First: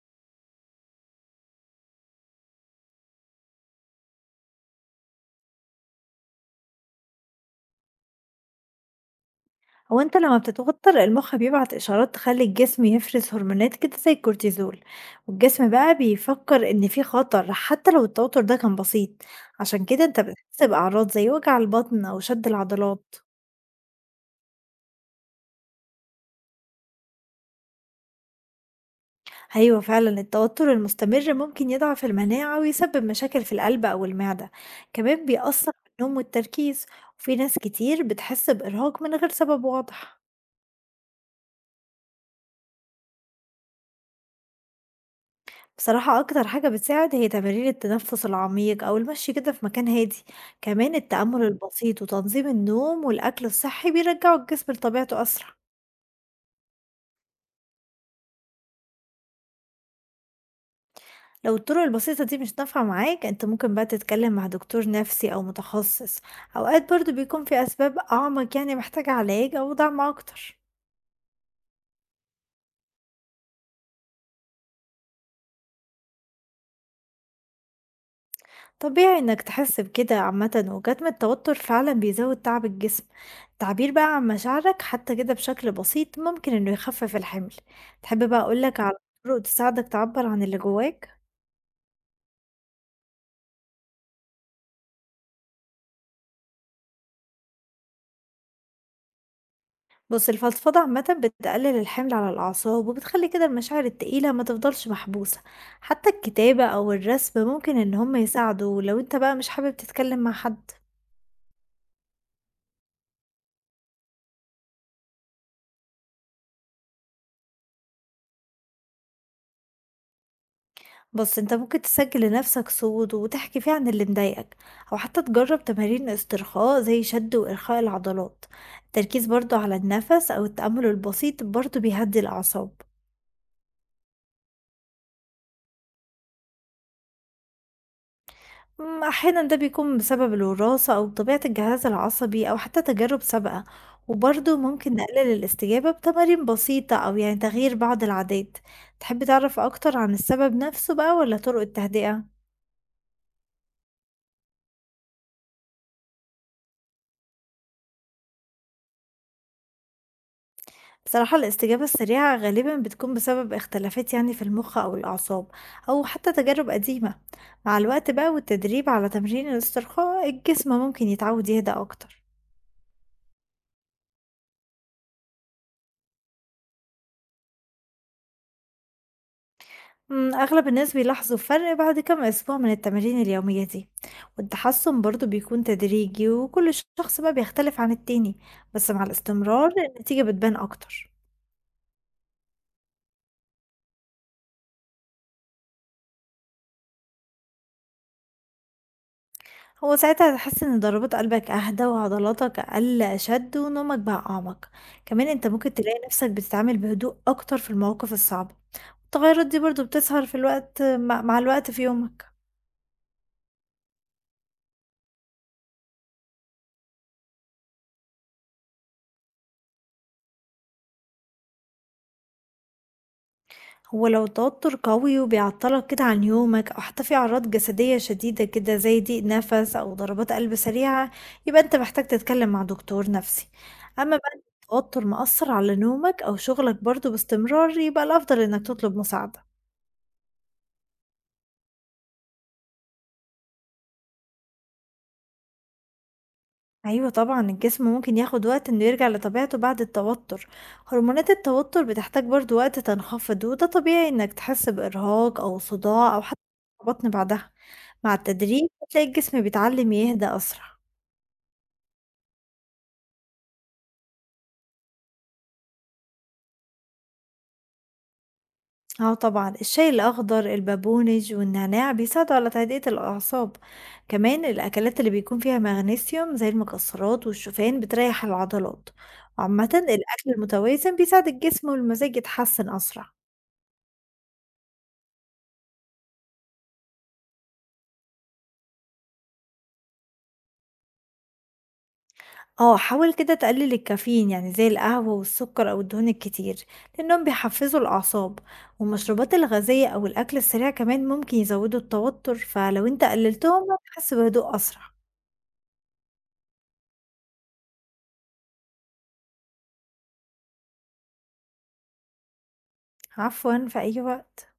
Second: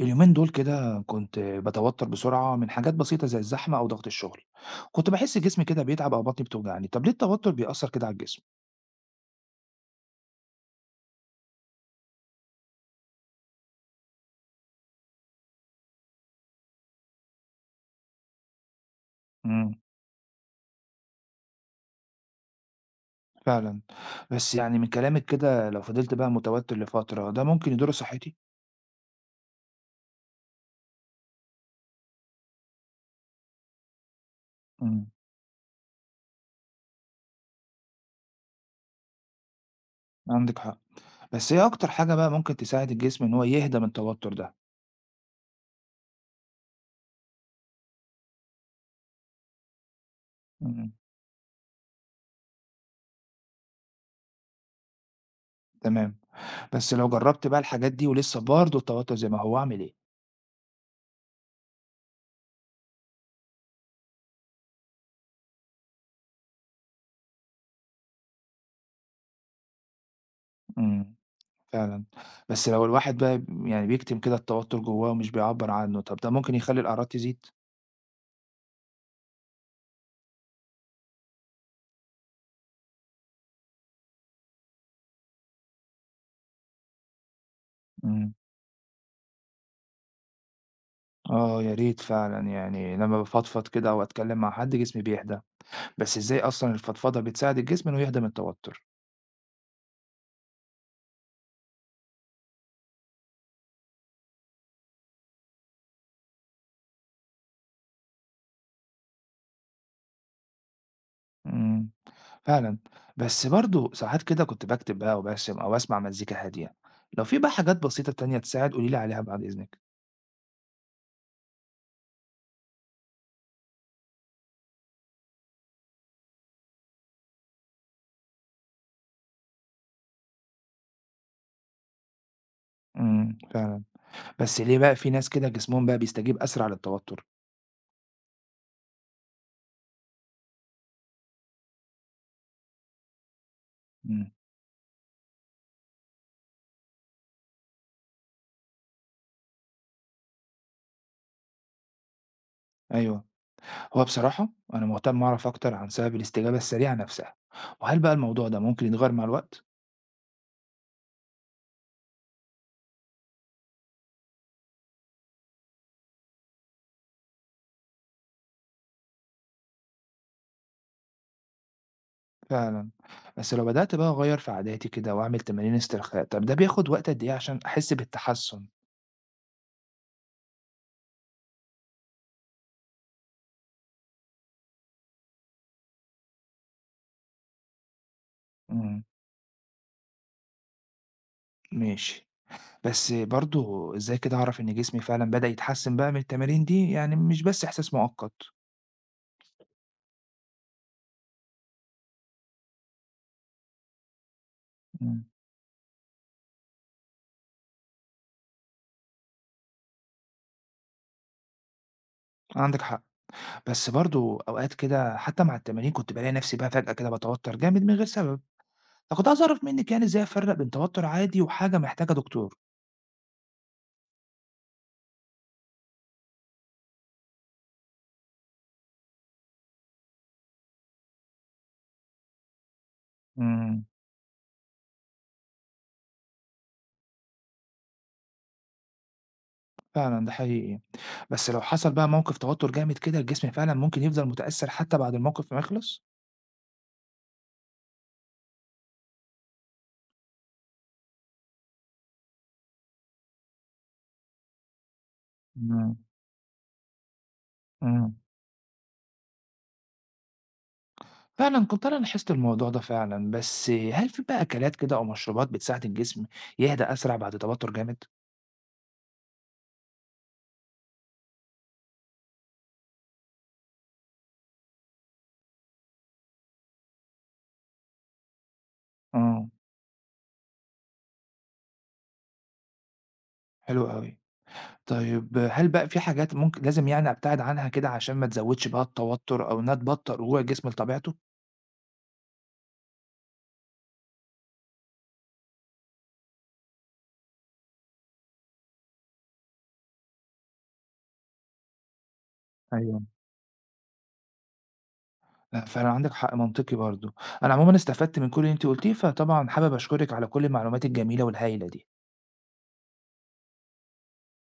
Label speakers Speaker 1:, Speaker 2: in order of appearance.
Speaker 1: اليومين دول كده كنت باتوتر بسرعة من حاجات بسيطة زي الزحمة أو ضغط الشغل، كنت باحس جسمي كده بيتعب أو بطني بتوجعني، طب ليه التوتر بيأثر كده على الجسم؟
Speaker 2: هو انت لما بتتوتر المخ بيبعت اشارات تخلي الجسم يفرز هرمونات كده زي الكورتيزول، والجسم بقى بيفكر ان في خطر حتى لو التوتر ده كان بسيط.
Speaker 1: امم
Speaker 2: عشان كده انت بتحس باعراض زي وجع البطن او شد العضلات.
Speaker 1: فعلا، بس يعني من كلامك كده لو فضلت بقى متوتر لفترة ده ممكن يضر صحتي؟
Speaker 2: ايوه فعلا التوتر المستمر ممكن يضعف المناعة ويسبب مشاكل في القلب او المعدة،
Speaker 1: امم
Speaker 2: كمان بيأثر في النوم والتركيز، وفي ناس كتير بتحس بإرهاق من غير سبب واضح.
Speaker 1: عندك حق، بس إيه أكتر حاجة بقى ممكن تساعد الجسم إن هو يهدى من التوتر ده؟
Speaker 2: بصراحة أكتر حاجة بتساعد هي تمارين التنفس العميق أو المشي كده في مكان هادي،
Speaker 1: امم
Speaker 2: كمان التأمل البسيط وتنظيم النوم والأكل الصحي بيرجعوا الجسم لطبيعته أسرع.
Speaker 1: تمام، بس لو جربت بقى الحاجات دي ولسه برضه التوتر زي ما هو أعمل إيه؟
Speaker 2: لو الطرق البسيطة دي مش نافعة معاك أنت ممكن بقى تتكلم مع دكتور نفسي أو متخصص، أوقات برضو بيكون في أسباب أعمق يعني محتاجة علاج أو دعم أكتر.
Speaker 1: امم فعلًا، بس لو الواحد بقى بيكتم كده التوتر جواه ومش بيعبّر عنه، طب ده ممكن يخلّي الأعراض تزيد؟
Speaker 2: طبيعي إنك تحس بكده عامةً، وكتم التوتر فعلًا بيزود تعب الجسم، التعبير بقى عن مشاعرك حتى كده بشكل بسيط ممكن إنه يخفف الحمل، تحب
Speaker 1: إمم،
Speaker 2: بقى أقول لك على طرق تساعدك تعبر عن اللي جواك؟
Speaker 1: آه يا ريت فعلًا، يعني لمّا بافضفض كده أو أتكلّم مع حد جسمي بيهدى، بس إزاي أصلًا الفضفضة بتساعد الجسم إنه يهدى من التوتر؟
Speaker 2: بُص الفضفضة عامةً بتقلل الحمل على الأعصاب، وبتخلي كده المشاعر التقيلة ما تفضلش محبوسة، حتى الكتابة أو الرسم ممكن إن هُم يساعدوا لو أنت بقى مش حابب تتكلم مع حد.
Speaker 1: إمم، فعلًا، بس برضه ساعات كده كنت باكتب بقى وبارسم أو أسمع مزيكا هادية، لو في بقى حاجات بسيطة تانية تساعد قولي لي عليها بعد إذنِك.
Speaker 2: بص انت ممكن تسجل لنفسك صوت وتحكي فيه عن اللي مضايقك، او حتى تجرب تمارين استرخاء زي شد وارخاء العضلات. التركيز برضو على النفس او التأمل البسيط برضو بيهدي الاعصاب.
Speaker 1: فعلًا، بس ليه بقى في ناس كده جسمهم بقى بيستجيب أسرع للتوتر؟
Speaker 2: احيانا ده بيكون بسبب الوراثة او طبيعة الجهاز العصبي او حتى تجارب سابقة،
Speaker 1: إمم،
Speaker 2: وبرضو ممكن نقلل الاستجابة بتمارين بسيطة او يعني تغيير بعض العادات. تحب تعرف اكتر عن السبب نفسه بقى ولا طرق التهدئة؟
Speaker 1: أيوه. هو بصراحة أنا مهتم أعرف أكتر عن سبب الاستجابة السريعة نفسها وهل بقى الموضوع ده ممكن يتغير مع الوقت؟
Speaker 2: بصراحة الاستجابة السريعة غالبا بتكون بسبب اختلافات يعني في المخ أو الأعصاب أو حتى تجارب قديمة. مع الوقت بقى والتدريب على تمرين الاسترخاء الجسم ممكن يتعود يهدى أكتر.
Speaker 1: فعلا. بس لو بدأت بقى أغير في عاداتي كده وأعمل تمارين استرخاء طب ده بياخد وقت قد إيه عشان أحس بالتحسن؟
Speaker 2: أغلب الناس بيلاحظوا فرق بعد كم أسبوع من التمارين اليومية دي، والتحسن برضو بيكون تدريجي وكل شخص بقى بيختلف عن التاني، بس
Speaker 1: امم
Speaker 2: مع الاستمرار النتيجة بتبان أكتر.
Speaker 1: ماشي. بس برضو إزاي كده أعرف إن جسمي فعلا بدأ يتحسن بقى من التمارين دي يعني مش بس إحساس مؤقت؟
Speaker 2: هو ساعتها هتحس ان ضربات قلبك اهدى وعضلاتك اقل اشد ونومك بقى اعمق.
Speaker 1: امم
Speaker 2: كمان انت ممكن تلاقي نفسك بتتعامل بهدوء اكتر في المواقف الصعبة. التغيرات دي برضو بتظهر في الوقت مع الوقت في يومك.
Speaker 1: عندك حق. بس برضو أوقات كده حتى مع التمارين كنت بلاقي نفسي بقى فجأة كده بتوتر جامد من غير سبب، فكنت عايز أعرف منك يعني إزاي أفرق بين توتر عادي وحاجة محتاجة دكتور.
Speaker 2: هو لو التوتر قوي وبيعطلك كده عن يومك او حتى في اعراض جسدية شديدة كده زي ضيق نفس او ضربات قلب سريعة يبقى انت محتاج تتكلم مع دكتور نفسي.
Speaker 1: إمم،
Speaker 2: اما بقى التوتر مأثر على نومك او شغلك برضو باستمرار يبقى الافضل انك تطلب مساعدة.
Speaker 1: فعلًا ده حقيقي، بس لو حصل بقى موقف توتر جامد كده الجسم فعلًا ممكن يفضل متأثر حتى بعد الموقف ما يخلص؟
Speaker 2: أيوة طبعا الجسم ممكن ياخد وقت إنه يرجع لطبيعته بعد التوتر، هرمونات التوتر بتحتاج برضو وقت تنخفض وده طبيعي إنك تحس بإرهاق أو
Speaker 1: إمم،
Speaker 2: صداع أو حتى بطن بعدها.
Speaker 1: إمم،
Speaker 2: مع التدريب بتلاقي الجسم بيتعلم يهدى أسرع.
Speaker 1: فعلًا كنت أنا لاحظت الموضوع ده فعلًا، بس هل في بقى أكلات كده أو مشروبات بتساعد الجسم يهدى أسرع بعد توتر جامد؟
Speaker 2: اه طبعا الشاي الأخضر البابونج والنعناع بيساعدوا على تهدئة الأعصاب، كمان الأكلات اللي بيكون فيها مغنيسيوم زي المكسرات والشوفان بتريح العضلات.
Speaker 1: آه،
Speaker 2: عامة الأكل المتوازن بيساعد الجسم والمزاج يتحسن أسرع.
Speaker 1: حلو أوي، طيب هل بقى في حاجات ممكن لازم يعني أبتعد عنها كده عشان ما تزودش بقى التوتر أو إنها تبطّأ رجوع الجسم لطبيعته؟
Speaker 2: آه، حاول كده تقلل الكافيين يعني زي القهوة والسكر أو الدهون الكتير لأنهم بيحفزوا الأعصاب، والمشروبات الغازية أو الأكل السريع كمان ممكن يزودوا التوتر فلو
Speaker 1: أيوه.
Speaker 2: أنت قللتهم هتحس بهدوء أسرع.
Speaker 1: لأ، فعلًا عندِك حق منطقي برضه. أنا عمومًا استفدت من كل اللي أنتِ قُلتيه، فطبعًا حابب أشكرِك على كل المعلومات الجميلة والهايلة دي.
Speaker 2: عفوا في أي وقت.